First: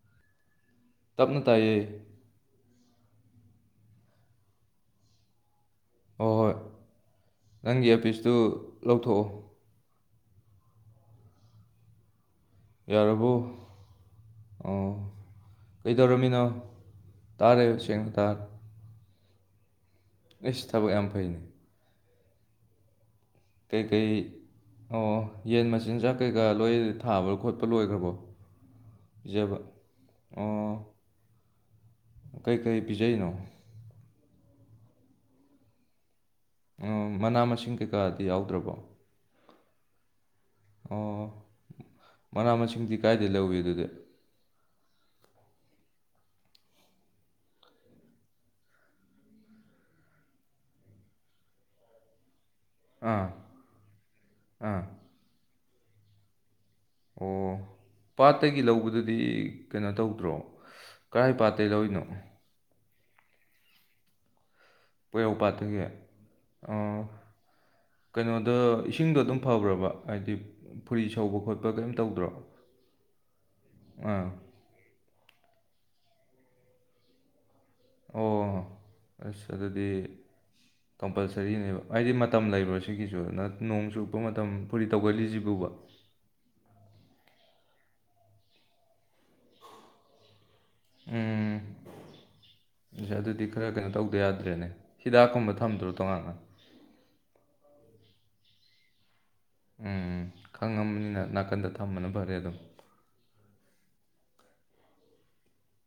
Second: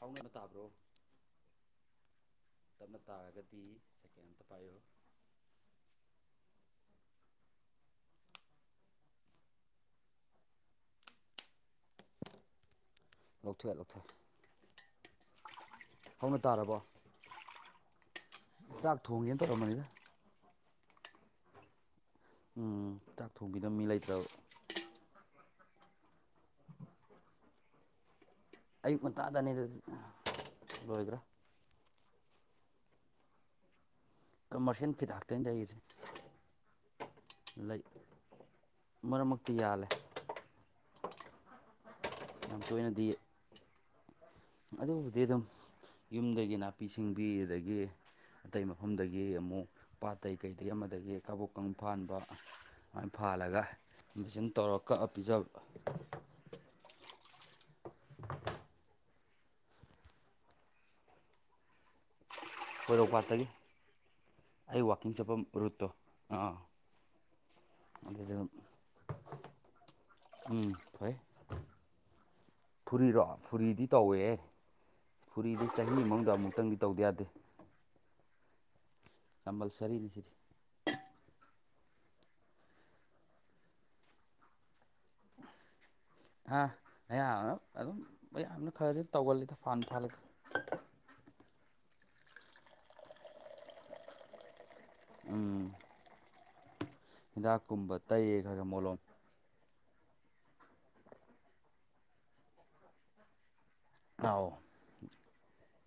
ꯑꯥꯎꯅ ꯅ ꯇ ꯍꯥꯞ꯭ꯔꯣ ꯇꯞꯅ ꯇꯥꯏꯌꯦ ꯇꯞꯅ ꯇꯥꯔꯒꯗꯤ ꯁꯦꯀꯦꯟ ꯑꯝꯇ ꯄꯥꯏꯌꯣ ꯍꯣꯏ ꯍꯣꯏ ꯅꯪꯒꯤ ꯑꯦꯐꯁꯇꯨ ꯂꯧꯊꯣꯛꯑꯣ ꯌꯥꯕꯨ ꯂꯧꯊꯣꯛꯑꯦ ꯂꯧꯊꯣꯛꯦ ꯑꯣ ꯀꯩꯗꯧꯔꯃꯤꯅꯣ ꯇꯥꯔꯕꯣ ꯇꯥꯔꯦ ꯁꯦꯡꯅ ꯇꯥꯔ ꯆꯥꯛ ꯊꯣꯡꯒꯦꯅ ꯇꯧꯔꯝꯕꯅꯤꯗ ꯑꯦ ꯁꯤ ꯊꯕꯛ ꯌꯥꯝ ꯐꯩꯅꯦ ꯎꯝ ꯇꯥꯛ ꯀꯩ ꯀꯩ ꯑꯣ ꯌꯦꯟ ꯃꯆꯤꯟꯖꯥꯛ ꯀꯩꯀꯥ ꯂꯣꯏ ꯊꯥꯕ ꯈꯣꯠꯄ ꯂꯣꯏꯈ꯭ꯔꯕꯣ ꯑꯌꯨꯛ ꯄꯤꯖꯕ ꯉꯟꯇꯥꯗꯅꯤꯗ ꯑꯣ ꯂꯣꯏꯈ꯭ꯔꯥ ꯀꯩꯀꯩ ꯄꯤꯖꯔꯤꯅꯣ ꯀꯝꯃꯔꯁꯌꯦꯦꯜ ꯐꯤꯗꯥꯛꯇꯩꯅ ꯂꯩꯔꯤꯁꯦ ꯃꯅꯥ ꯃꯁꯤꯡ ꯀꯩꯀꯥꯗꯤ ꯌꯥꯎꯗ꯭ꯔꯕꯣ ꯃꯔꯛꯛꯇꯤ ꯌꯥꯂꯦ ꯑꯣ ꯃꯅꯥ ꯌꯥꯝ ꯃꯁꯤꯡꯗꯤ ꯇꯣꯏꯅꯗꯤ ꯀꯥꯏꯗ ꯂꯧꯏꯤ ꯑꯗꯨꯗꯤ ꯑꯗꯨꯕꯨꯗꯤ ꯑꯗꯨꯝ ꯌꯨꯝꯗꯒꯤ ꯅꯥꯄꯤ ꯁꯤꯡꯕꯤ ꯑꯗꯒꯤ ꯑꯇꯩ ꯃꯐꯝꯗꯒꯤ ꯑꯃꯨꯛ ꯄꯥꯠꯇꯩ ꯀꯩꯗꯒꯤꯩ ꯑꯃꯗꯒꯤ ꯀꯕꯣꯛꯀ ꯐꯥꯟꯕ ꯁꯨꯃꯥꯏꯅ ꯑꯥ ꯐꯥꯜꯂꯒ ꯏꯟꯚꯖꯟ ꯇꯧꯔ ꯑꯥ ꯀꯛꯑ ꯄꯤꯖꯕ ꯑꯣ ꯄꯥꯠꯇꯒꯤ ꯂꯧꯕꯗꯨꯗꯤ ꯀꯩꯅꯣ ꯇꯧꯗ꯭ꯔꯣ ꯀꯔꯥꯏ ꯄꯥꯠꯇꯩꯗꯧꯔꯤꯅꯣ ꯀꯣꯏꯔꯧꯄꯥꯠꯇꯒꯤ ꯑꯩ ꯋꯥꯛꯀꯤꯡ ꯆꯠꯄ ꯄꯣꯏꯔꯧ ꯄꯥꯠꯇꯒꯤ ꯔꯨꯠꯇꯣ ꯑꯥ ꯑꯣ ꯑꯗꯨꯗ ꯀꯩꯅꯣꯗ ꯏꯁꯤꯡꯗꯣ ꯑꯗꯨꯝ ꯐꯕ꯭ꯔꯕ ꯍꯥꯏꯗꯤ ꯎꯝ ꯐꯨꯔꯤ ꯐꯩ ꯁꯧꯕ ꯈꯣꯠꯄ ꯑꯕ ꯀꯔꯤꯝ ꯇꯧꯗ꯭ꯔꯣ ꯐꯨꯔꯤꯔꯣ ꯐꯨꯔꯤꯗꯤ ꯑꯥ ꯇꯧꯋꯦꯍ ꯐꯨꯔꯤꯗꯤ ꯆꯍꯤ ꯃꯅꯨꯡꯗ ꯑꯃꯨꯛꯇꯪꯗꯤ ꯇꯧꯗ ꯌꯥꯗꯦ ꯑꯣ ꯑꯁ ꯑꯗꯨꯗꯤ ꯀꯝꯄꯜꯁꯔꯤꯅꯤ ꯁꯤꯗꯤ ꯀꯝꯄꯜꯁꯔꯤꯅꯦꯕ ꯍꯥꯏꯗꯤ ꯃꯇꯝ ꯂꯩꯔꯣ ꯁꯤꯒꯤꯁꯨ ꯑꯗꯨꯅ ꯅꯣꯡ ꯆꯨꯞꯨꯞꯄ ꯃꯇꯝ ꯐꯨꯔꯤ ꯇꯧꯒꯜꯂꯤꯁꯤꯕꯨꯕ ꯑꯥ ꯑꯌꯥꯝꯅ ꯑꯗꯨꯝ ꯃꯌꯥꯝꯅ ꯈꯔꯗꯤ ꯇꯧꯒꯜꯂꯤꯗ ꯐꯅ ꯐꯥꯜꯂꯒ ꯎꯝ ꯑꯗꯨꯗꯤ ꯈꯔ ꯀꯩꯅꯣ ꯇꯧꯗ ꯌꯥꯗ꯭ꯔꯦꯅꯦ ꯍꯤꯗꯥꯛꯀꯨꯝꯕ ꯎꯝ ꯊꯝꯗ꯭ꯔꯣ ꯇꯣꯉꯥꯟꯅ ꯍꯤꯗꯥꯛꯀꯨꯝꯕ ꯇꯩ ꯈꯔ ꯈꯔ ꯃꯣꯂꯣꯝ ꯎꯝ ꯈꯪꯉꯕꯅꯤꯅ ꯅꯥꯀꯟꯗ ꯊꯝꯕꯅ ꯐꯔꯦ ꯑꯗꯨꯝ ꯑꯥꯎ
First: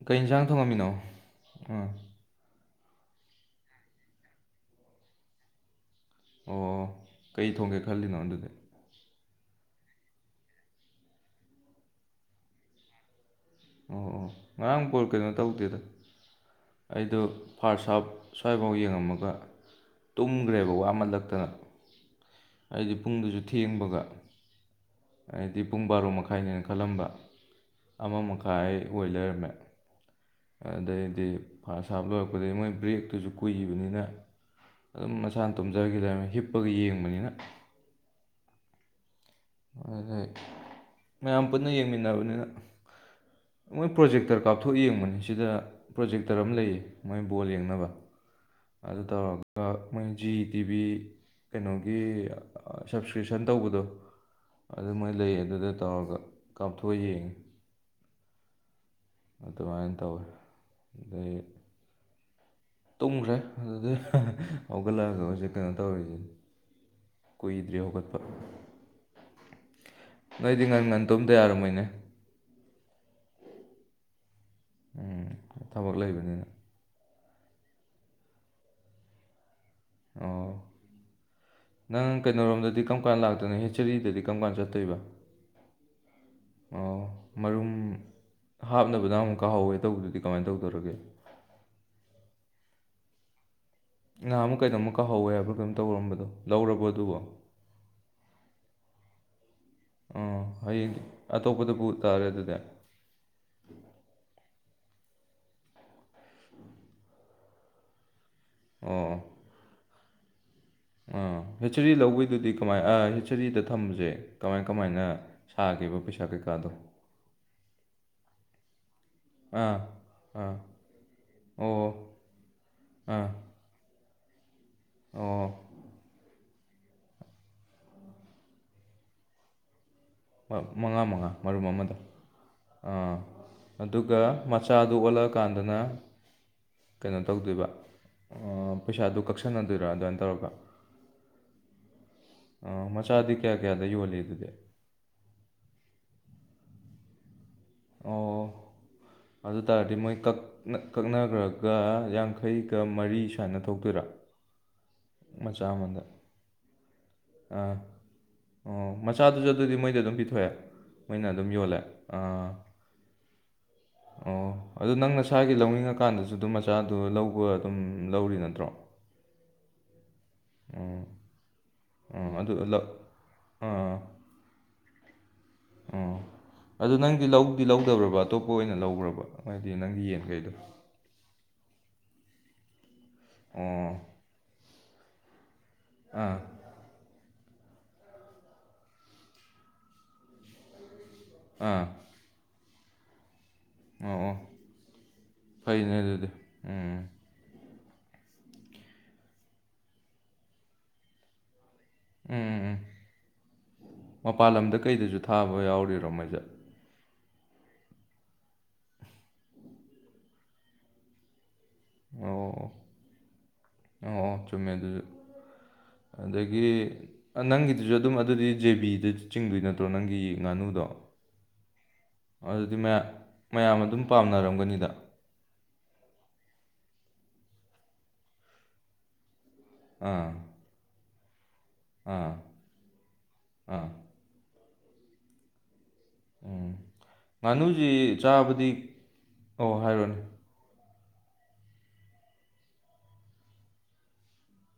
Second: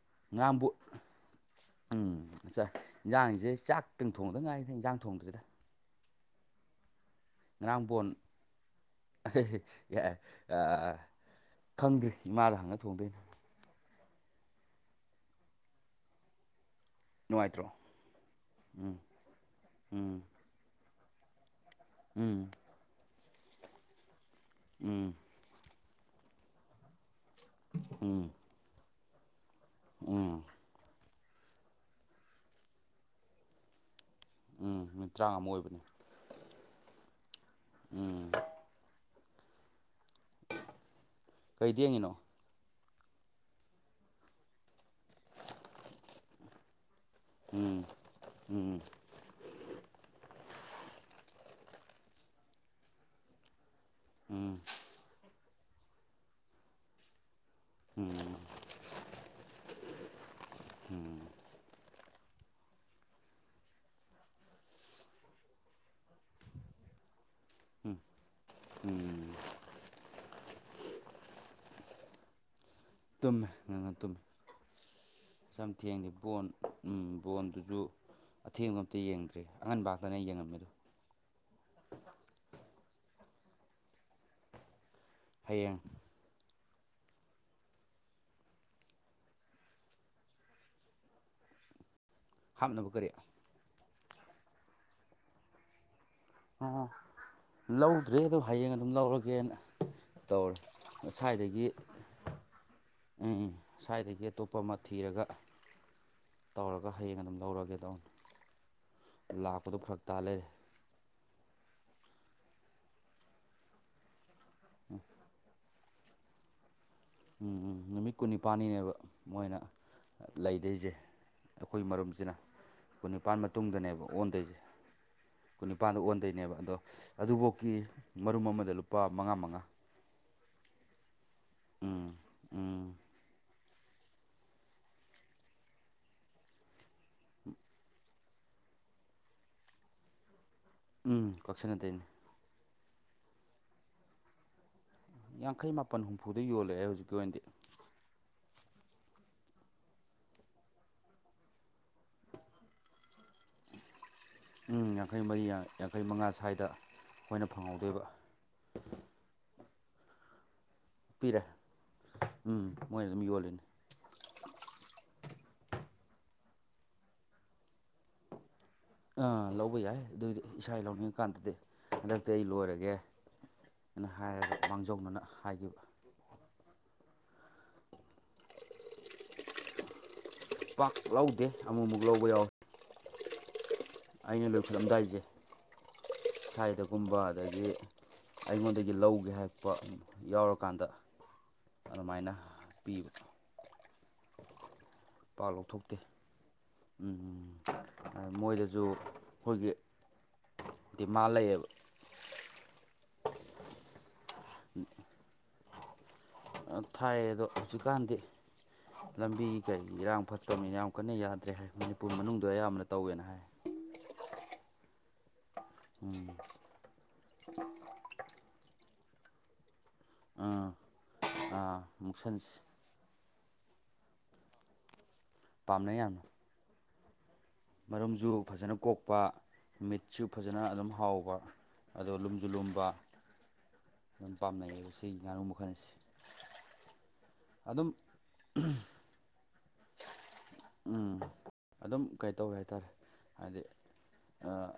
ꯀꯩ ꯌꯦꯟꯁꯥꯡ ꯉꯔꯥꯡꯕꯨ ꯊꯣꯡꯉꯝꯃꯤꯅꯣ ꯑꯥ ꯎꯝ ꯑꯠꯆꯥ ꯏꯟꯖꯥꯡꯁꯦ ꯆꯥꯛꯇꯪ ꯊꯣꯡꯗ ꯉꯥꯏꯗ ꯏꯟꯖꯥꯡ ꯊꯣꯡꯗ꯭ꯔꯤꯗ ꯑꯣ ꯀꯩ ꯊꯣꯡꯒꯦ ꯉꯔꯥꯡ ꯕꯣꯟ ꯈꯜꯂꯤꯅꯣ ꯑꯗꯨꯗꯤ ꯌꯥ ꯈꯪꯗ꯭ꯔꯤ ꯏꯃꯥꯗ ꯍꯪꯉ ꯊꯣꯡꯗꯣꯏꯅꯦ ꯑꯣ ꯉꯔꯥꯡ ꯄꯣ ꯀꯩꯅꯣ ꯇꯧꯗꯦꯗ ꯑꯩꯗꯣ ꯅꯨꯡꯉꯥꯏꯇ꯭ꯔꯣ ꯐꯥꯔꯁ ꯑꯞ ꯁ꯭ꯋꯥꯏꯐꯥꯎ ꯎꯝ ꯌꯦꯡꯉꯝꯃꯒ ꯎꯝ ꯇꯨꯝꯈ꯭ꯔꯦꯕ ꯋꯥ ꯑꯃꯜꯂꯛꯇꯅ ꯎꯝ ꯑꯩꯗꯤ ꯄꯨꯡꯗꯨꯁꯨ ꯊꯦꯡꯕꯒ ꯎꯝ ꯍꯥꯏꯗꯤ ꯄꯨꯡ ꯕꯥꯔꯣ ꯃꯈꯥꯏꯅꯦꯅ ꯈꯜꯂꯝꯕ ꯑꯃ ꯎꯝ ꯃꯈꯥꯏ ꯑꯩ ꯑꯣꯏ ꯂꯩꯔꯝꯃꯦ ꯎꯝ ꯑꯗꯩꯗꯤ ꯐꯥꯁ ꯍꯥꯞ ꯂꯣꯏꯔꯛꯄꯗꯒꯤꯩ ꯃꯣꯏ ꯕ꯭ꯔꯦꯛꯇꯨꯁꯨ ꯀꯨꯏꯈꯤꯕꯅꯤꯅ ꯎꯝ ꯑꯗꯨꯝ ꯃꯤꯅꯤꯠ ꯇꯔꯥꯃꯉꯥꯃꯨꯛ ꯃꯁꯥꯅ ꯑꯣꯏꯕꯅꯦ ꯇꯨꯝꯖꯈꯤ ꯂꯩꯔꯝꯃꯦ ꯍꯤꯞꯄꯒ ꯌꯦꯡꯕꯅꯤꯅ ꯎꯝ [unintelligible] ꯃꯌꯥꯝ ꯄꯨꯟꯅ ꯀꯩ ꯊꯦꯡꯉꯤꯅꯣ ꯌꯦꯡꯃꯤꯟꯅꯕꯅꯤꯅ ꯃꯣꯏ ꯄ꯭ꯔꯣꯖꯦꯛꯇꯔ ꯀꯥꯞꯊꯣꯛ ꯌꯦꯡꯕꯅꯤ ꯁꯤꯗ ꯄ꯭ꯔꯣꯖꯦꯛꯇꯔ ꯑꯃ ꯂꯩꯌꯦ ꯃꯣꯏ ꯕꯣꯜ ꯎꯝ ꯌꯦꯡꯅꯕ ꯎꯝ ꯑꯗꯨ ꯇꯧꯔꯕ ꯑꯗꯨꯒ ꯃꯣꯏ ꯖꯤ ꯇꯤꯚꯤ ꯀꯩꯅꯣꯒꯤ ꯁꯞꯁꯀ꯭ꯔꯤꯞꯁꯟ ꯇꯧꯕꯗꯣ ꯎꯝ ꯑꯗꯨꯃꯥꯏꯅ ꯂꯩ ꯑꯗꯨꯗ ꯇꯧꯔꯒ ꯀꯥꯞꯊꯣꯛꯑ ꯌꯦꯡꯉꯤ ꯎꯝ ꯑꯗꯨꯃꯥꯏꯅ ꯇꯧꯋꯤ ꯎꯝ ꯑꯗꯩ ꯇꯨꯝꯈ꯭ꯔꯦ ꯑꯗꯨꯗꯩ [unintelligible] ꯍꯧꯒꯠꯂꯛꯑꯒ ꯍꯧꯖꯤꯛ ꯀꯩꯅꯣ ꯇꯧꯔꯤꯁꯤꯅꯤ ꯀꯨꯏꯗ꯭ꯔꯤ ꯎꯝ ꯍꯧꯒꯠꯄ ꯎꯝ ꯅꯣꯏꯗꯤ ꯉꯟ ꯉꯟ ꯇꯨꯝꯗ ꯌꯥꯔꯝꯃꯣꯏꯅꯦ ꯇꯨꯝꯃꯦ ꯉꯟ ꯉꯟ ꯇꯨꯝꯃꯤ ꯑꯁꯨꯌꯥꯝ ꯊꯕꯛ ꯊꯦꯡꯉꯗꯤ ꯕꯣꯟ ꯂꯩꯕꯅꯤꯅ ꯎꯝ ꯕꯣꯟꯗꯨꯁꯨ ꯑꯊꯦꯡꯕ ꯑꯝꯇ ꯌꯦꯡꯗ꯭ꯔꯦ ꯑꯉꯟꯕ ꯉꯥꯛꯇꯅꯦ ꯑꯩ ꯑꯣ ꯌꯦꯡꯉꯝꯃꯤꯗꯣ ꯅꯪ ꯀꯩꯅꯣꯔꯣꯝꯗꯗꯤ ꯀꯔꯝ ꯀꯥꯟ ꯂꯥꯛꯇꯣꯏꯅꯣ ꯍꯤꯁꯇꯔꯤꯗꯗꯤ ꯀꯔꯝ ꯀꯥꯟ ꯆꯠꯇꯣꯏꯕ ꯍꯌꯦꯡ ꯑꯣ ꯃꯔꯨꯝ ꯍꯥꯞꯅꯕꯗ ꯑꯃꯨꯛ ꯀꯥꯍꯧꯋꯦ ꯇꯧꯕꯗꯨꯗꯤ ꯀꯃꯥꯏꯅ ꯇꯧꯗꯧꯔꯒꯦ ꯍꯥꯞꯅꯕ ꯀꯔꯤ ꯅꯍꯥꯨꯟꯃꯨꯛ ꯀꯧꯅꯣꯝꯃ ꯀꯥꯎꯍꯧꯌꯦ ꯍꯥꯏꯕ ꯀꯩꯅꯝ ꯇꯧꯔꯝꯕꯗꯣ ꯑ ꯂꯧꯔꯕꯣ ꯑꯗꯨꯕꯣ ꯂꯧꯗ꯭ꯔꯦ ꯑꯗꯣ ꯍꯌꯦꯡ ꯑꯗꯨꯝ ꯂꯧꯔꯒꯦꯅ ꯑꯥ ꯇꯧꯔꯦ ꯍꯌꯦꯡꯗꯤ ꯉꯁꯥꯏꯗꯒꯤ ꯑꯇꯣꯞꯄꯗ ꯄꯨ ꯇꯥꯔꯦ ꯑꯗꯨꯗꯤ ꯎꯝ ꯎꯝ ꯁ꯭ꯋꯥꯏꯗꯒꯤ ꯑꯇꯣꯞꯄ ꯑꯃ ꯊꯤꯔꯒ ꯇꯧꯔꯒ ꯍꯌꯦꯡ ꯑꯗꯨꯝ ꯂꯧꯔꯒꯦ ꯇꯧꯅꯦ ꯑꯣ ꯑꯣ ꯂꯥꯛꯄꯗꯨꯣ ꯐꯔꯛ ꯇꯥ ꯂꯩꯔꯦ ꯑꯥ ꯍꯤꯁꯤꯆꯔꯤ ꯂꯧꯕꯤꯗꯨꯗꯤ ꯀꯃꯥꯏ ꯍꯤꯁꯆꯔꯤꯗ ꯊꯝꯕꯁꯦ ꯀꯃꯥꯏ ꯀꯃꯥꯏꯅ ꯊꯥꯈꯤꯕ ꯄꯩꯁꯥ ꯀꯩꯀꯥꯗꯣ ꯎꯝ ꯅꯨꯃꯤꯠ ꯀꯨꯟꯅꯤꯄꯥꯜꯅꯤꯅꯦꯕ ꯃꯣꯏꯅ ꯑꯥ ꯑꯥ ꯂꯩꯗꯣꯏꯁꯦ ꯑꯩꯈꯣꯏ ꯑꯣ ꯃꯔꯨꯝꯁꯤꯅ ꯀꯨꯟ ꯑꯥ ꯅꯤꯄꯥꯜ ꯃꯇꯨꯡꯗꯅꯦꯕ ꯑꯣꯟꯗꯣꯏꯁꯦ ꯑꯣ ꯀꯨꯟꯅꯤꯄꯥꯟꯗ ꯑꯣꯟꯗꯣꯏꯅꯦꯕ ꯑꯗꯣ ꯑꯗꯨꯐꯥꯎꯀꯤ ꯃꯔꯨꯝ ꯑꯃꯗ ꯂꯨꯄꯥ ꯃꯉꯥ ꯃꯉꯥ ꯃꯉꯥ ꯃꯉꯥ ꯃꯔꯨꯝ ꯑꯃꯗ ꯎꯝ ꯎꯝ ꯑꯥ ꯑꯗꯨꯒ ꯃꯆꯥꯗꯨ ꯑꯣꯜꯂꯛꯑꯀꯥꯟꯗꯅ ꯀꯩꯅꯣ ꯇꯧꯗꯣꯏꯕ ꯄꯩꯁꯥꯗꯨ ꯀꯛꯁꯟꯅꯗꯣꯏꯔꯥ ꯑꯗꯨꯃꯥꯏꯅ ꯇꯧꯔꯒ ꯎꯝ ꯀꯛꯁꯟꯅꯗꯣꯏꯅꯤ ꯃꯆꯥꯗꯤ ꯀꯌꯥ ꯀꯌꯥꯗ ꯌꯣꯜꯂꯤ ꯑꯗꯨꯗꯤ ꯌꯥꯡꯈꯩ ꯃꯥꯄꯟ ꯍꯨꯝꯐꯨꯗ ꯌꯣꯜꯂꯦ ꯑꯩ ꯍꯧꯖꯤꯛꯀꯤ ꯑꯣꯏꯅꯗꯤ ꯑꯣ ꯑꯗꯨ ꯇꯥꯔꯗꯤ ꯃꯣꯏ ꯀꯛ ꯀꯛꯅꯈ꯭ꯔꯒ ꯌꯥꯡꯈꯩꯒ ꯃꯔꯤ ꯁꯨꯥꯏꯅ ꯊꯣꯛꯇꯣꯏꯔꯥ ꯎꯝ ꯌꯥꯡꯈꯩ ꯃꯔꯤ ꯃꯆꯥ ꯑꯃꯗ ꯌꯥꯡꯈꯩ ꯃꯉꯥ ꯁ꯭ꯋꯥꯏꯗ ꯑꯩꯈꯣꯏꯅ ꯑꯥ ꯐꯪꯍꯧꯗꯣꯏꯕ ꯑꯣ ꯃꯆꯥꯗꯨꯁꯨ ꯑꯗꯨꯗꯤ ꯃꯣꯏꯗ ꯑꯗꯨꯝ ꯄꯤꯊꯣꯛꯑꯦ ꯃꯣꯏꯅ ꯄꯤꯔꯦ ꯑꯗꯨꯝ ꯌꯣꯜꯂꯦ ꯑꯥ ꯎꯝ ꯃꯣꯏꯅ ꯑꯗꯨꯝ ꯌꯣꯜꯂꯤꯅꯤ ꯑꯣ ꯑꯗꯨ ꯅꯪ ꯅꯁꯥꯒꯤ ꯂꯧꯅꯤꯡꯉꯀꯥꯟꯗꯁꯨ ꯑꯗꯨꯝ ꯃꯆꯥꯗꯨ ꯂꯧꯕ ꯑꯗꯨꯝ ꯂꯧꯔꯤ ꯅꯠꯇ꯭ꯔꯣ ꯑꯥ ꯂꯧꯕ ꯌꯥꯏ ꯑꯗꯨꯏꯗꯨ ꯏꯁꯥ ꯑꯥ ꯂꯧꯅꯤꯡꯉꯀꯥꯟꯗꯗꯤ ꯍꯟꯗꯛꯇꯤ ꯑꯥ ꯑꯩ ꯑꯗꯨ ꯂꯧ ꯂꯣꯏꯔꯒꯦ ꯑꯥ ꯑꯩꯅ ꯍꯥꯏꯔꯒ ꯃꯥꯡꯖꯧꯅꯅ ꯍꯥꯏꯒꯤꯕ ꯑꯣ ꯑꯗꯨ ꯅꯪꯗꯤ ꯂꯧꯗꯤ ꯂꯧꯗꯕ꯭ꯔꯕ ꯑꯇꯣꯞꯄ ꯑꯣꯏꯅ ꯂꯧꯕ꯭ꯔꯕ ꯍꯥꯏꯗꯤ ꯅꯪꯒꯤ ꯌꯦꯟꯈꯩꯗꯣ ꯄꯥꯛ ꯂꯧꯗꯦ ꯑꯃꯨꯛꯃꯨꯛ ꯂꯧꯕ ꯌꯥꯎꯋꯦ ꯑꯣ ꯑꯩꯅ ꯂꯣꯏꯈꯠꯂꯝꯗꯥꯏꯁꯦ ꯑꯥ ꯁꯥꯏꯗꯒꯨꯝꯕ ꯑꯗꯒꯤ ꯑꯩꯉꯣꯟꯗꯒꯤ ꯂꯧꯒꯦ ꯍꯥꯏꯄ ꯌꯥꯎꯔꯀꯥꯟꯗ ꯑꯥ ꯑꯗꯨꯃꯥꯏꯅ ꯄꯤꯕ ꯑꯣ ꯑꯣ ꯐꯩꯅꯦ ꯑꯗꯨꯗꯤ ꯎꯝ ꯎ ꯃꯣꯏꯗꯁꯨ ꯑꯩꯈꯣꯏꯒꯤ ꯗꯤꯃꯥꯟ ꯂꯩꯌꯦꯕ ꯎꯝ ꯎꯝ ꯎꯝ ꯃꯄꯥꯟ ꯂꯝꯗ ꯀꯩꯗꯁꯨ ꯊꯥꯕ ꯌꯥꯎꯔꯤꯔꯣ ꯃꯥꯏꯁꯦ ꯊꯥꯏ ꯑꯗꯣ ꯍꯧꯖꯤꯛꯀꯥꯟꯗꯤ ꯂꯝꯕꯤ ꯀꯩ ꯏꯔꯥꯡ ꯐꯠꯇ꯭ꯔꯕꯅꯤꯅ ꯌꯥꯝ ꯀꯟꯅ ꯌꯥꯗ꯭ꯔꯦ ꯍꯥꯏ ꯃꯅꯤꯄꯨꯔ ꯃꯅꯨꯡꯗ ꯑꯣ ꯑꯌꯥꯝꯕꯅ ꯇꯧꯋꯦꯅ ꯍꯥꯏ ꯑꯣ ꯑꯣ ꯆꯨꯝꯃꯦ ꯑꯗꯨꯁꯨ ꯎꯝ ꯑꯗꯒꯤ ꯅꯪꯒꯤꯗꯨꯁꯨ ꯑꯗꯨꯝ ꯑꯗꯨꯗꯤ ꯖꯦꯕꯤꯗ ꯆꯤꯡꯗꯣꯏ ꯅꯠꯇ꯭ꯔꯣ ꯅꯪꯒꯤ ꯑꯥ ꯉꯥꯅꯨꯗꯣ ꯑꯥ ꯃꯨꯛꯁꯟꯁꯦ ꯑꯗꯨꯗꯤ ꯃꯌꯥꯝ ꯃꯌꯥꯝ ꯑꯗꯨꯝ ꯄꯥꯝꯅꯔꯝꯒꯅꯤꯗ ꯄꯥꯝꯅꯩ ꯌꯥꯝꯅ ꯃꯔꯨꯝꯁꯨ ꯐꯖꯅ ꯀꯣꯛꯄ ꯃꯤꯠꯁꯨ ꯑꯥ ꯐꯖꯅ ꯑꯗꯨꯝ ꯍꯥꯎꯕ ꯑꯗꯣ ꯑꯥ ꯂꯨꯝꯁꯨ ꯂꯨꯝꯕ ꯑꯥ ꯑꯗꯨꯝ ꯄꯥꯝꯅꯩꯌꯦ ꯁꯤ ꯉꯥꯅꯨ ꯃꯈꯜꯁꯦ ꯎꯝ ꯉꯥꯅꯨꯁꯤ ꯆꯥꯕꯗꯤ ꯑꯣ ꯍꯥꯏꯔꯑꯣꯅꯦ ꯎꯝ ꯑꯗꯨꯝ ꯀꯩꯇꯧꯋꯦ ꯍꯥꯏꯇꯥꯔꯦ ꯍꯥꯏꯗꯤ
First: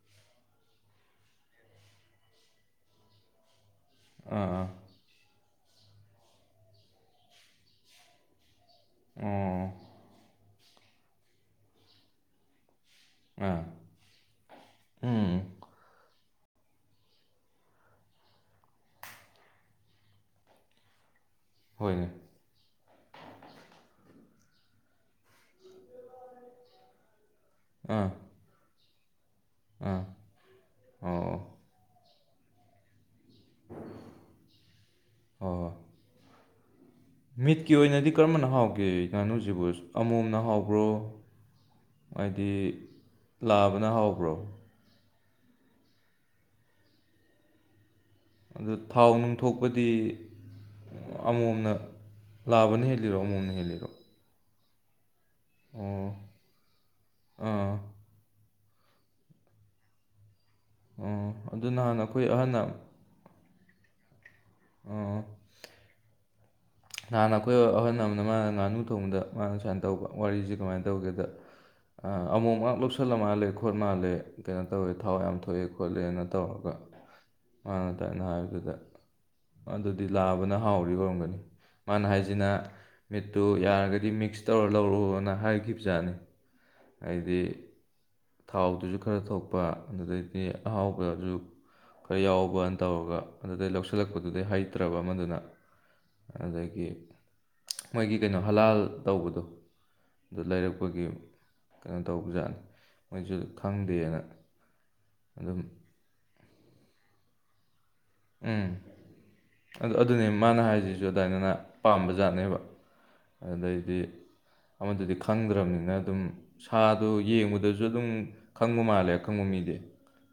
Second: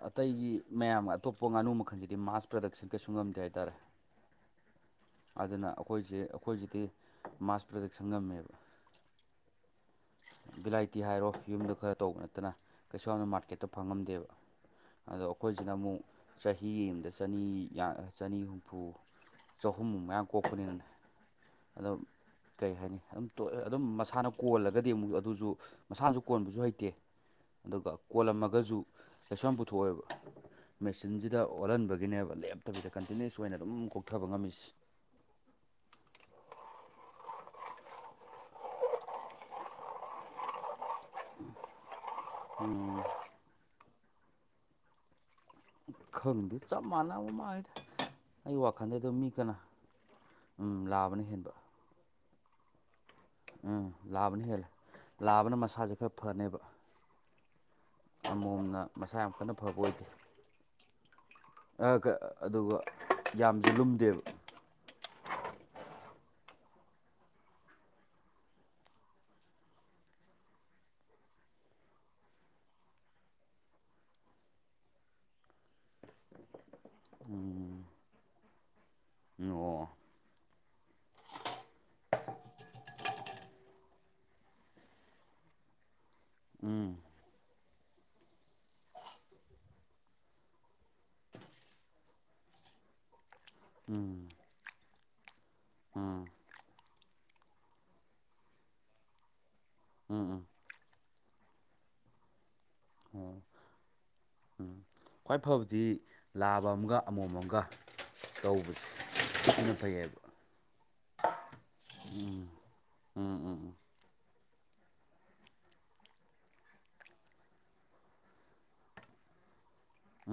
ꯑꯇꯩꯒꯤ ꯃꯌꯥꯝ ꯑꯇꯣꯞꯄ ꯉꯥꯅꯨ ꯃꯈꯜꯗꯗꯤ ꯃꯥꯁ ꯄ꯭ꯔꯗꯛꯁꯟ ꯀꯩꯁꯨ ꯉꯝꯗꯦ ꯍꯥꯏꯇꯥꯔꯦ ꯑꯥ ꯑꯥ ꯑꯗꯨꯅ ꯑꯩꯈꯣꯏꯁꯦ ꯑꯩꯈꯣꯏꯁꯤꯗꯤ ꯃꯥꯁ ꯄ꯭ꯔꯗꯛꯁꯟ ꯉꯝꯃꯦꯕ ꯑꯣ ꯚꯦꯂꯥꯏꯇꯤ ꯍꯥꯏꯔꯣ ꯌꯨꯝꯗ ꯈꯔ ꯇꯧꯕ ꯅꯠꯇꯅ ꯀꯩꯁꯨ ꯌꯥꯝꯅ ꯑꯥ ꯃꯥꯔꯀꯦꯠꯇ ꯐꯪꯉꯝꯗꯦꯕ ꯑꯗꯣ ꯎꯝ ꯑꯩꯈꯣꯏꯁꯤꯅ ꯑꯃꯨꯛ ꯆꯍꯤ ꯑꯃꯗ ꯆꯅꯤ ꯆꯅꯤ ꯍꯨꯝꯐꯨ [inaudible] ꯑꯗꯨꯝ ꯍꯣꯏꯅꯦ ꯀꯩ ꯍꯥꯏꯅꯤ ꯑꯗꯨꯝ ꯑꯗꯨꯝ ꯃꯁꯥꯅ ꯀꯣꯜꯂꯒꯗꯤ ꯑꯃꯨꯛ ꯑꯗꯨꯁꯨ ꯃꯁꯥꯅꯁꯨ ꯀꯣꯟꯕꯁꯨ ꯍꯩꯇꯦ ꯑꯗꯨꯒ ꯑꯥ ꯀꯣꯜꯂꯝꯃꯒꯁꯨ ꯀꯩꯁꯨ ꯌꯥꯝ ꯑꯥ ꯄꯨꯊꯣꯛꯑꯣꯏꯕ ꯑꯣ ꯑꯣ ꯃꯦꯆꯤꯟꯁꯤꯗ ꯍꯣꯏ ꯑꯣꯜꯍꯟꯕꯒꯤꯅꯦꯕ ꯂꯦꯞꯇꯕꯤꯗ ꯀꯟꯇꯤꯅ꯭ꯌꯨꯁ ꯑꯣꯏꯅ ꯑꯗꯨꯝ ꯀꯣꯛꯊꯕ ꯉꯝꯃꯤꯁꯤ ꯑꯣ ꯃꯤꯠꯀꯤ ꯑꯣꯏꯅꯗꯤ ꯀꯔꯝꯕꯅ ꯍꯥꯎꯒꯦ ꯉꯥꯅꯨꯁꯤꯕꯨ ꯑꯃꯣꯝꯅ ꯍꯥꯎꯕ꯭ꯔꯣ ꯍꯥꯏꯗꯤ ꯂꯥꯕꯅ ꯍꯥꯎꯕ꯭ꯔꯣ ꯈꯪꯗꯦ ꯆꯞ ꯃꯥꯟꯅꯕ ꯃꯥꯥꯜꯂꯤꯗ ꯑꯩ ꯑꯗꯨ ꯋꯥꯈꯜꯗ ꯊꯥꯎ ꯑꯗꯨꯝ ꯃꯤ ꯅꯨꯡ ꯀꯅꯥ ꯊꯣꯛꯄꯗꯤ ꯎ ꯂꯥꯛꯕꯅ ꯍꯦꯟꯕ ꯂꯕꯅ ꯍꯦꯜꯂꯤꯔꯛꯣ ꯑꯃꯨꯛ ꯎꯝ ꯂꯥꯛꯑꯕꯅ ꯍꯦꯜꯂꯦ ꯂꯥꯛꯑꯕꯅ ꯃꯁꯥꯁꯦ ꯑꯣ ꯈꯔ ꯐꯅꯦꯕ ꯑꯥ ꯑꯃ ꯃꯣꯝꯅ ꯃꯁꯥ ꯌꯥꯝ ꯀꯟꯅ ꯐꯕ ꯑꯣꯏꯗꯦ ꯑꯣ ꯑꯗꯨ ꯅꯍꯥꯟ ꯑꯩꯈꯣꯏ ꯑꯍꯟꯅ ꯌꯥꯝꯗꯤ ꯂꯨꯝꯗꯦꯕ ꯑꯣ ꯅꯍꯥꯟ ꯑꯩꯈꯣꯏ ꯑꯍꯟ ꯑꯃꯅ ꯃꯥꯅ ꯉꯥꯅꯨ ꯊꯣꯡꯕꯗ ꯃꯥꯅ ꯁꯨꯃꯥꯏ ꯇꯧꯕ ꯋꯥꯔꯤꯁꯦ ꯀꯃꯥꯏꯅ ꯇꯧꯒꯦꯗ ꯑ ꯑꯃꯣꯝ ꯉꯥꯛ ꯂꯧꯁꯜꯂꯃꯥꯜꯂꯦ ꯈꯣꯠ ꯃꯥꯜꯂꯦ ꯀꯩꯅꯣ ꯇꯧꯋꯦ ꯊꯥꯎ ꯌꯥꯝ ꯊꯣꯛꯑꯦ ꯈꯣꯠꯂꯦꯅ ꯇꯧꯔꯒ ꯎꯝ ꯃꯥꯅ ꯑꯗꯥꯏꯅ ꯍꯥꯏꯕꯗꯨꯗ ꯑꯣ ꯑꯗꯨ ꯑꯗꯨ ꯂꯥꯕꯅ ꯍꯥꯎꯔꯤ ꯑꯣꯏꯔꯝꯒꯅꯤ ꯃꯥꯅ ꯍꯥꯏꯁꯤꯅ ꯃꯤꯠꯇꯨ ꯌꯥꯔꯒꯗꯤ ꯃꯤꯛꯁ ꯇꯧꯔ ꯂꯧꯔꯛꯎꯅ ꯍꯥꯏꯒꯤꯕꯖꯥꯠꯅꯤ ꯎꯝ ꯍꯥꯏꯗꯤ ꯊꯥꯎꯗꯨꯁꯨ ꯈꯔ ꯊꯣꯛꯄ ꯑꯗꯨꯗꯩꯗꯤ ꯑꯍꯥꯎꯕ ꯑꯗꯨ ꯈꯔ ꯌꯥꯎꯕꯅ ꯇꯧꯔꯒ ꯑꯗꯨꯗꯩ ꯎꯝ ꯂꯧꯁꯤꯜꯂꯛꯄꯗꯨꯗꯩ ꯍꯩꯇ꯭ꯔꯕ ꯑꯃꯗꯨꯅ ꯎꯝ ꯑꯗꯒꯤ ꯃꯣꯏꯒꯤ ꯀꯩꯅꯣ ꯍꯂꯥꯜ ꯇꯧꯕꯗꯣ ꯎꯝ ꯑꯗꯨ ꯎꯝ ꯂꯩꯔꯛꯄꯒꯤ ꯀꯩꯅꯣ ꯇꯧꯕ ꯖꯥꯠꯅꯤ ꯃꯣꯏꯁꯨ ꯑꯣ ꯈꯪꯗꯦꯅ ꯎꯝ ꯈ꯭ꯋꯥꯏ ꯑꯗꯨꯝ ꯐꯕꯗꯤ ꯂꯥꯕ ꯑꯃꯒ ꯑꯃꯣꯝ ꯑꯃꯝꯒ ꯎꯝ ꯇꯧꯕꯁꯦ ꯁꯤꯅ ꯑꯗꯨ ꯐꯩꯌꯦꯕ ꯑꯗꯨꯅꯦ ꯃꯥꯅ ꯍꯥꯏꯁꯤꯁꯨ ꯑꯗꯨꯃꯥꯏꯅꯅ ꯄꯥꯝꯕ ꯖꯥꯠꯅꯦꯕ ꯎꯝ ꯎꯝ ꯑꯗꯩꯗꯤ ꯑꯃꯗꯨꯗꯤ ꯈꯪꯗ꯭ꯔꯝꯅꯤꯅ ꯑꯗꯨꯝ ꯁꯥꯗꯨ ꯌꯦꯡꯕꯗꯁꯨ ꯑꯗꯨꯝ ꯈꯪꯕ ꯃꯥꯜꯂꯦ ꯑꯈꯪꯕ ꯃꯤꯗꯤ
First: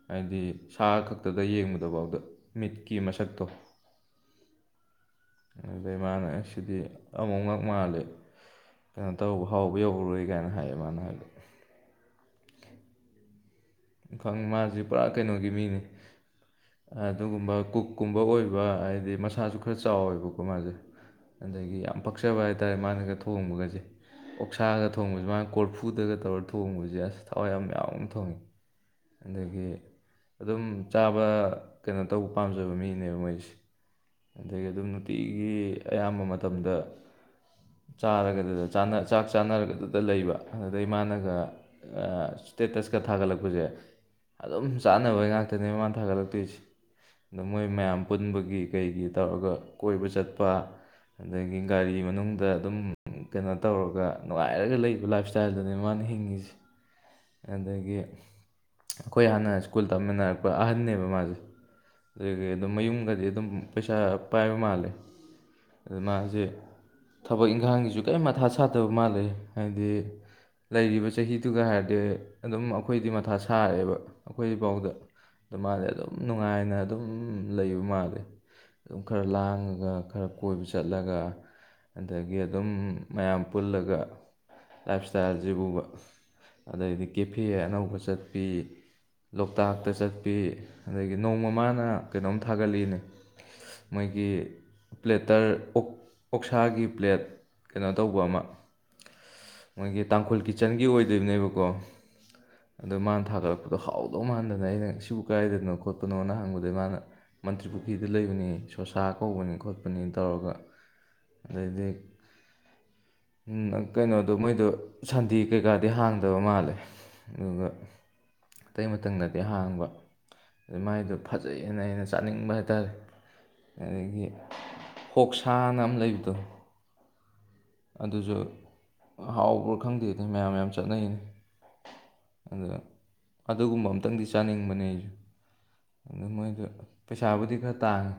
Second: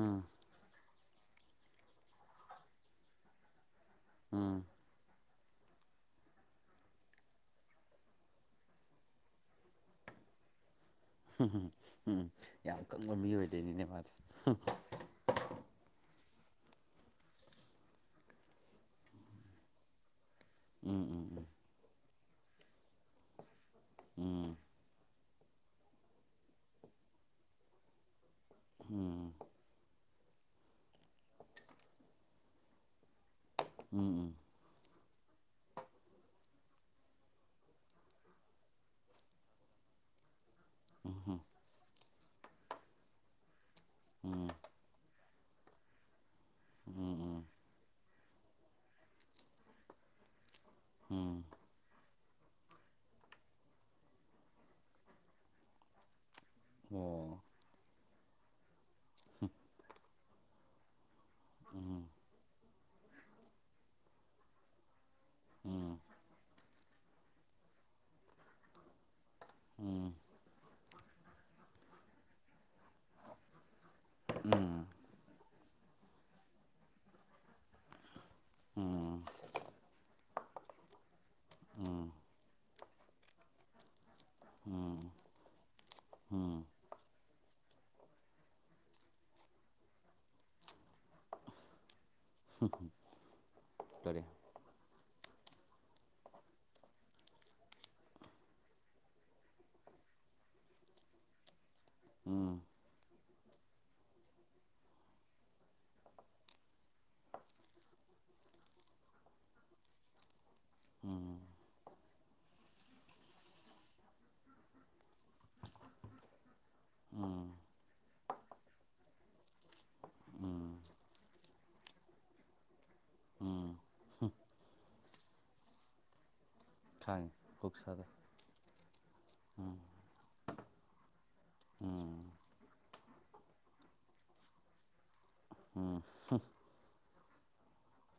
ꯎꯝ ꯍꯥꯏꯕꯗꯤ ꯁꯥ ꯈꯛꯇꯗ ꯌꯦꯡꯕꯗꯕꯥꯎꯗ ꯃꯤꯠꯀꯤ ꯃꯁꯛꯇꯣ ꯎꯝ ꯑꯗꯨꯗꯩ ꯃꯥꯅ ꯑꯁꯤꯗꯤ ꯑꯃꯣꯝꯉꯥꯛ ꯃꯥꯜꯂꯦ ꯀꯩꯅꯣ ꯇꯧꯕ ꯍꯥꯎꯕ ꯌꯧꯔꯔꯣꯏ ꯀꯥꯏꯅ ꯍꯥꯏꯌꯦ ꯃꯥꯅ ꯍꯥꯏꯕꯗ ꯍꯨꯝꯍꯨꯝ ꯎꯝ ꯌꯥꯝ ꯀꯪꯕ ꯃꯤ ꯑꯣꯏꯗꯣꯏꯅꯤꯅꯦ ꯃꯥꯗꯤ ꯈꯪ ꯃꯥꯁꯤ ꯄꯨꯔꯥ ꯀꯩꯅꯣꯒꯤ ꯃꯤꯅꯤ ꯑꯗꯨꯒꯨꯝꯕ ꯀꯨꯛꯀꯨꯝꯕ ꯑꯣꯏꯕ ꯍꯥꯏꯗꯤ ꯃꯁꯥꯁꯨ ꯈꯔ ꯆꯥꯎꯋꯦꯕꯀꯣ ꯃꯥꯁꯦ ꯎꯝ ꯎꯝ ꯎꯝ ꯑꯗꯥꯒꯤ ꯌꯥꯝ ꯄꯛꯆꯕ ꯍꯥꯏꯇꯥꯔꯦ ꯃꯥꯅꯒ ꯊꯣꯡꯕꯒꯁꯦ ꯎꯝ ꯑꯣꯛꯁꯥꯒ ꯊꯣꯡꯕꯁꯤ ꯃꯥꯅ ꯀꯣꯔꯐꯨꯗꯒ ꯇꯧꯔ ꯊꯣꯡꯕꯁꯦ ꯑꯁ ꯊꯋꯥꯏ ꯌꯥꯝ ꯌꯥꯎꯅ ꯊꯣꯡꯉꯦ ꯎꯝ ꯑꯗꯒꯤ ꯑꯗꯨꯝ ꯆꯥꯕ ꯀꯩꯅꯣ ꯇꯧꯕ ꯄꯥꯝꯖꯕ ꯃꯤꯅꯦꯕ ꯃꯣꯏꯁꯦ ꯎꯝ ꯎꯝ ꯑꯗꯒꯤ ꯑꯗꯨꯝ ꯅꯨꯡꯇꯤꯒꯤ ꯑꯌꯥꯝꯕ ꯃꯇꯝꯗ ꯆꯥꯔꯒꯗꯗ ꯆꯥꯅ ꯆꯥꯛ ꯆꯥꯅꯔꯒꯗꯗ ꯂꯩꯕ ꯑꯗꯨꯗꯩ ꯃꯥꯅꯒ ꯎꯝ ꯑ ꯁ꯭ꯇꯦꯇꯁꯀ ꯊꯥꯒꯠꯂꯛꯄꯁꯦ ꯎꯝ ꯑꯗꯨꯝ ꯆꯥꯅꯕꯩ ꯉꯥꯛꯇꯅꯦ ꯃꯥꯅ ꯊꯥꯒꯠꯂꯛꯇꯣꯏꯁꯦ ꯑꯗꯨ ꯎꯝ ꯃꯣꯏ ꯃꯌꯥꯝ ꯄꯨꯟꯕꯒꯤ ꯀꯩꯒꯤ ꯇꯧꯔꯒ ꯀꯣꯏꯕ ꯆꯠꯄ ꯎꯝ ꯑꯗꯥꯒꯤ ꯒꯥꯔꯤ ꯃꯅꯨꯡꯗ ꯑꯗꯨꯝ ꯀꯩꯅꯣ ꯇꯧꯔꯒ ꯅꯨꯡꯉꯥꯏꯔꯒ ꯂꯩꯕ ꯂꯥꯏꯞ ꯏꯁꯇꯥꯏꯜꯗꯨꯅꯤ ꯃꯥꯅ ꯍꯤꯡꯉꯤꯁꯦ ꯑꯣ ꯑꯗꯒꯤ ꯑꯩꯈꯣꯏ ꯍꯥꯟꯅ ꯁ꯭ꯀꯨꯜ ꯇꯝꯃꯤꯟꯅꯔꯛꯄ ꯑꯍꯟꯅꯦꯕ ꯃꯥꯖꯦ ꯎꯝ ꯑꯗꯒꯤ ꯑꯗꯨꯝ ꯃꯌꯨꯝꯒꯗꯤ ꯑꯗꯨꯝ ꯄꯩꯁꯥ ꯄꯥꯏꯕ ꯃꯥꯜꯂꯦ ꯑꯗꯥ ꯎꯝ ꯃꯥꯁꯦ ꯊꯕꯛ ꯏꯪꯈꯥꯡꯒꯤꯁꯨ ꯀꯔꯤꯝ ꯃꯊꯥ ꯁꯥꯗꯕ ꯃꯥꯜꯂꯦ ꯎꯝ ꯍꯥꯏꯕꯗꯤ ꯎꯝ ꯂꯩꯔꯤꯕ ꯆꯍꯤꯗꯨꯒ ꯍꯥꯏꯔꯗꯤ ꯑꯗꯨꯝ ꯑꯩꯈꯣꯏꯗꯤ ꯃꯊꯥ ꯁꯥꯔꯦꯕ ꯑꯩꯈꯣꯏꯕꯥꯎꯗ ꯑꯗꯨ ꯃꯥꯗꯤ ꯑꯗꯨꯝ ꯅꯨꯡꯉꯥꯏꯅ ꯑꯗꯨꯝ ꯂꯩꯕ ꯃꯥꯜꯂꯦ ꯑꯗꯨꯝ ꯈꯔ ꯂꯥꯡꯉꯒ ꯈꯔ ꯀꯣꯏꯕ ꯆꯠꯂꯒ ꯎꯝ ꯎꯝ ꯑꯗꯩ ꯒꯤ ꯑꯗꯨꯝ ꯃꯌꯥꯝ ꯄꯨꯜꯂꯒ ꯎꯝ ꯂꯥꯏꯞ ꯏꯁꯇꯥꯏꯜꯖꯤꯕꯨꯕꯥ ꯎꯝ ꯑꯗꯩꯗꯤ ꯀꯦꯐꯦ ꯑꯅꯧꯕ ꯆꯠꯄꯤ ꯂꯣꯛꯇꯥꯛꯇ ꯆꯠꯄꯤ ꯑꯗꯒꯤ ꯅꯣꯡꯃ ꯃꯥꯅ ꯀꯩꯅꯣꯝ ꯊꯥꯒꯠꯂꯤꯏꯅꯦ ꯀꯔꯤ ꯃꯣꯏꯒꯤ ꯄ꯭ꯂꯦꯇꯔ ꯑꯣꯛ ꯑꯣꯛꯁꯥꯒꯤ ꯄ꯭ꯂꯦꯠ ꯀꯩꯅꯣ ꯇꯧꯕ ꯑꯃ ꯃꯣꯏꯒꯤ ꯇꯥꯡꯈꯨꯜ ꯀꯤꯠꯆꯟꯒꯤ ꯑꯣꯏꯗꯣꯏꯕꯅꯦꯕꯀꯣ ꯎꯝ ꯑꯗꯣ ꯃꯥꯅ ꯊꯥꯒꯠꯂꯛꯄꯗꯣ ꯍꯥꯎꯗꯧ ꯃꯥꯟꯗꯅ ꯑꯩꯅ ꯁꯤꯕꯨ ꯀꯗꯥꯥꯏꯗꯅꯣ ꯈꯣꯠꯄꯅꯣꯅ ꯍꯪꯕꯗꯩ ꯃꯥꯅ ꯃꯟꯇ꯭ꯔꯤ ꯄꯨꯈ꯭ꯔꯤꯗ ꯂꯩꯕꯅꯤ ꯁꯣꯁꯥ ꯀꯧꯕꯅꯤ ꯈꯣꯠꯄꯅꯤ ꯇꯧꯔꯒ ꯎꯝ ꯑꯗꯩꯗꯤ ꯀꯩꯅꯣꯗꯣ ꯃꯣꯏꯗꯣ ꯁꯟꯗꯦ ꯀꯩꯀꯥꯗꯤ ꯍꯥꯡꯗꯕ ꯃꯥꯜꯂꯦ ꯎꯝ ꯑꯗꯨꯒ ꯑꯇꯩ ꯃꯇꯝꯗꯗꯤ ꯍꯥꯡꯕ ꯎꯝ ꯑꯗꯩ ꯃꯥꯏꯗꯣ ꯐꯖꯩꯅ ꯑꯩꯅ ꯆꯥꯅꯤꯡꯕ ꯍꯥꯏꯇꯥꯔꯦ ꯎꯝ ꯑꯗꯒꯤ ꯍꯣꯛꯁꯥꯅ ꯑꯃ ꯂꯩꯕꯗꯣ ꯈꯪꯏ ꯑꯗꯨꯖꯨ ꯍꯥꯎꯕ꯭ꯔꯥ ꯈꯪꯗꯦꯗꯥ ꯃꯌꯥꯝ ꯌꯥꯝ ꯆꯠꯅꯩꯅꯦ ꯎꯝ ꯑꯗꯨꯗ ꯑꯗꯨꯒꯨꯝꯕ ꯑꯝꯇꯪꯗꯤ ꯆꯥꯅꯤꯡꯕꯅꯦ ꯑꯩꯁꯨ ꯑꯗꯣ ꯃꯣꯏꯒ ꯄꯩꯁꯥꯕꯨꯗꯤ ꯈꯔ ꯇꯥꯡꯉꯤ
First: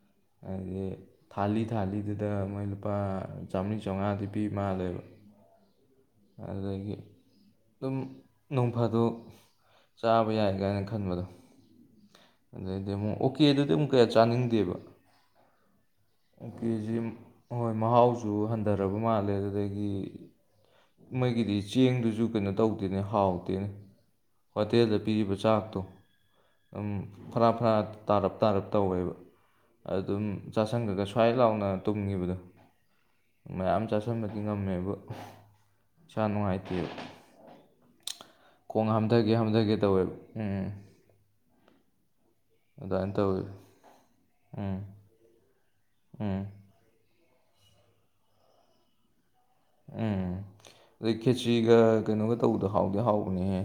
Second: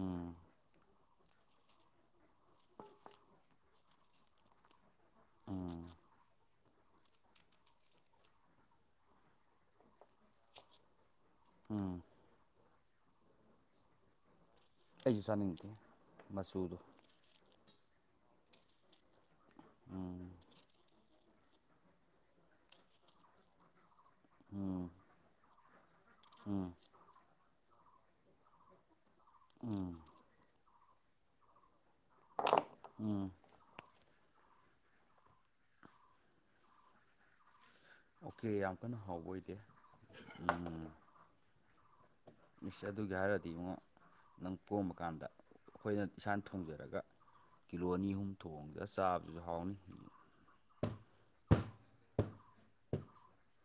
ꯎꯝ ꯍꯥꯏꯗꯤ ꯊꯥꯜꯂꯤ ꯊꯥꯜꯂꯤꯗꯨꯗ ꯃꯣꯏ ꯂꯨꯄꯥ ꯆꯥꯝꯔꯤ ꯆꯧꯉꯥꯗꯤ ꯄꯤ ꯃꯥꯜꯂꯦꯕ ꯎꯝ ꯑꯗꯨꯗꯒꯤ ꯑꯗꯨꯝ ꯅꯣꯡꯐꯥꯗꯣꯛ ꯆꯥꯕ ꯌꯥꯏ ꯀꯥꯏꯅ ꯈꯟꯕꯗꯣ ꯎꯝ ꯑꯗꯩꯗꯤ ꯑꯃꯨꯛ ꯑꯣꯀꯦꯗꯨꯗꯤ ꯑꯃꯨꯛ ꯀꯌꯥ ꯆꯥꯅꯤꯡꯗꯦꯕ ꯑꯩꯁꯨ ꯆꯥꯅꯤꯡꯗꯦ ꯃꯆꯨꯗꯣ ꯑꯣꯀꯦꯁꯤ ꯍꯣꯏ ꯃꯍꯥꯎꯁꯨ ꯍꯟꯊꯔꯕ ꯃꯥꯜꯂꯦ ꯑꯗꯨꯗꯒꯤ ꯎꯝ ꯃꯣꯏꯒꯤꯗꯤ ꯆꯦꯡꯗꯨꯁꯨ ꯀꯩꯅꯣ ꯇꯧꯗꯦꯅꯦ ꯍꯥꯎꯇꯦꯅꯦ ꯎꯝ ꯍꯣꯇꯦꯜꯗ ꯄꯤꯔꯤꯕ ꯆꯥꯛꯇꯣ ꯎꯝ ꯑꯗꯨꯝ ꯐꯔꯥ ꯐꯔꯥ ꯇꯥꯔꯞ ꯇꯥꯔꯞ ꯇꯧꯋꯦꯕ ꯎꯝ ꯑꯗꯨꯝ ꯆ ꯁꯪꯒꯒ ꯁ꯭ꯋꯥꯏ ꯂꯥꯎꯅ ꯇꯨꯝꯈꯤꯕꯗꯣ ꯎꯝ ꯃꯌꯥꯝ ꯆꯥꯥꯁꯟꯕꯗꯤ ꯉꯝꯃꯦꯕꯨ ꯏꯁꯥ ꯅꯨꯡꯉꯥꯏꯇꯦꯕ ꯑꯣꯀꯦ ꯌꯥꯝ ꯈꯣꯡ ꯀꯟꯅ ꯍꯥꯎꯕ ꯍꯥꯝꯊꯒꯦ ꯑꯣꯏꯗꯦ ꯍꯥꯝꯊꯒꯦ ꯇꯧꯋꯦꯕ ꯎꯝ ꯏꯁ ꯑꯗꯨꯃꯥꯏꯅ ꯑꯗꯨꯒꯤ ꯇꯧꯋꯦ ꯍꯥꯏꯔꯣꯗꯤ ꯏꯉꯣ ꯅꯪ ꯎꯝ ꯄꯣꯝꯕ ꯀꯥꯟꯗ ꯑꯩꯈꯣꯏꯅ ꯎꯝ ꯏꯁꯥꯅ ꯊꯣꯡꯖꯔꯒ ꯀꯤꯂꯣ ꯑꯅꯤ ꯑꯍꯨꯝ ꯊꯣꯡꯉꯒ ꯆꯥꯕꯗꯨꯖꯨ ꯍꯥꯎꯅꯤ ꯎꯝ ꯑꯗꯩ ꯈꯦꯆꯤꯒ ꯀꯩꯅꯣꯒ ꯇꯧꯕꯗꯣ ꯍꯥꯎꯗꯤ ꯍꯥꯎꯕꯅꯦꯍꯦ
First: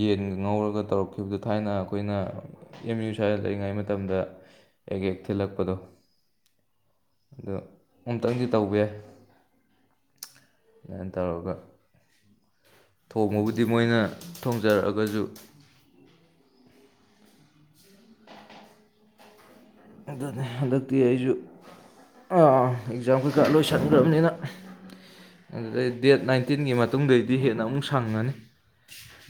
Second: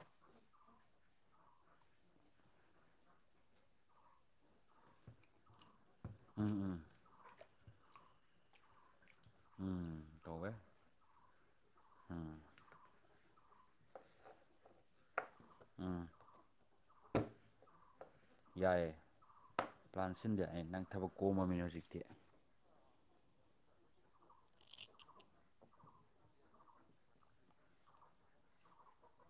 ꯌꯦꯟꯒ ꯉꯧꯔꯒ ꯇꯧꯔꯛꯈꯤꯕꯗꯨ ꯊꯥꯏꯅ ꯑꯩꯈꯣꯏꯅ ꯑꯦꯝ ꯌꯨ ꯁ꯭ꯋꯥꯏꯗ ꯂꯩꯔꯤꯉꯩ ꯃꯇꯝꯗ ꯍꯦꯛ ꯍꯦꯛ ꯊꯤꯜꯂꯛꯄꯗꯣ ꯎꯝ ꯎꯝ ꯑꯗꯣ ꯑꯃꯨꯛꯇꯪꯗꯤ ꯇꯧꯕ ꯌꯥꯏ ꯎꯝ ꯇꯧꯋꯦ ꯑꯗꯨꯃꯥꯏꯅ ꯇꯧꯔꯒ ꯎꯝ ꯊꯣꯡꯕꯕꯨꯗꯤ ꯃꯣꯏꯅ ꯊꯣꯡꯖꯔꯛꯑꯒꯁꯨ ꯎꯝ ꯌꯥꯏꯌꯦ ꯑꯗꯨꯅꯤ ꯄ꯭ꯂꯥꯟꯁꯤꯟꯗꯦ ꯑꯩ ꯅꯪ ꯊꯕꯛ ꯀꯣꯝꯃꯃꯤꯅ ꯍꯧꯖꯤꯛꯇꯤ ꯑꯥꯑꯥ ꯑꯦꯛꯖꯥꯝ ꯀꯩꯀꯥ ꯂꯣꯏꯁꯟꯈ꯭ꯔꯕꯅꯤꯅ ꯑꯗꯨꯗꯩ ꯗꯦꯠ ꯅꯥꯏꯟꯇꯤꯟꯒꯤ ꯃꯇꯨꯡꯗꯩꯗꯤ ꯍꯦꯟꯅ ꯑꯃꯨꯛ ꯁꯪꯉꯅꯤ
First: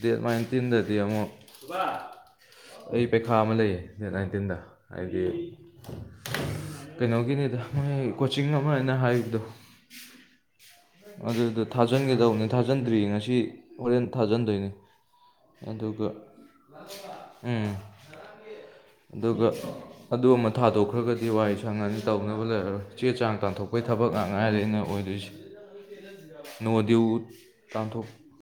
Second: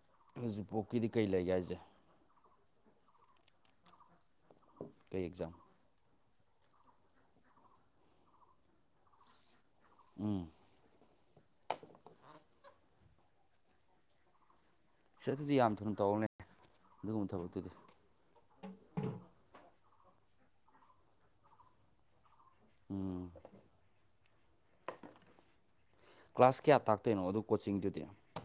ꯗꯦꯠ ꯅꯥꯏꯟꯇꯤꯟꯗꯗꯤ ꯍꯧꯖꯤꯛꯐꯥꯎꯀꯤꯗꯤ ꯀꯩ ꯑꯃꯨꯛ ꯂꯩꯒꯦ ꯍꯥꯏꯁꯦ ꯑꯩ ꯄꯩꯈꯥ ꯑꯃ ꯂꯩꯌꯦ ꯗꯦꯠ ꯅꯥꯏꯟꯇꯤꯟꯗ ꯍꯥꯏ ꯀꯩ ꯑꯦꯛꯖꯥꯝ ꯀꯩꯅꯣꯒꯤꯅꯤꯗ ꯃꯣꯏ ꯀꯣꯆꯤꯡ ꯑꯃꯅ ꯍꯥꯏꯕꯗꯣ ꯎꯝ ꯑꯗꯨꯗ ꯊꯥꯖꯤꯟꯒꯗꯧꯕꯅꯤ ꯊꯥꯖꯤꯟꯗ꯭ꯔꯤꯌꯦ ꯉꯁꯤ ꯍꯣꯔꯦꯟ ꯊꯥꯖꯤꯟꯗꯣꯏꯅꯤ ꯁꯤ ꯑꯗꯨꯗꯤ ꯌꯥꯝ ꯊꯨꯅ ꯑꯗꯨꯒ ꯇꯧꯔꯅꯦ ꯑꯗꯨꯒꯨꯝꯕ ꯎ ꯊꯕꯛꯇꯨꯗꯤ ꯑꯗꯨꯒ ꯑꯗꯨ ꯑꯃ ꯊꯥꯗꯣꯛꯈ꯭ꯔꯒꯗꯤ ꯋꯥꯔꯤ ꯁꯪꯉꯅꯤ ꯇꯧꯅꯕ ꯂꯩꯔꯔꯣꯏ ꯆꯦ ꯎꯝ ꯆꯥꯡ ꯇꯥꯟꯊꯣꯛꯄꯒꯤ ꯊꯕꯛ ꯉꯥꯡ ꯉꯥꯏꯔꯦ ꯑꯩꯅ ꯑꯣꯏꯗꯣꯏꯁꯦ ꯀ꯭ꯂꯥꯁ ꯀꯌꯥ ꯅꯣ ꯇꯥꯛꯇꯣꯏꯅꯣ ꯗ꯭ꯌꯨ ꯑꯗꯨ ꯇꯥꯟꯊꯣꯛ ꯀꯣꯆꯤꯡꯗꯨꯗꯤ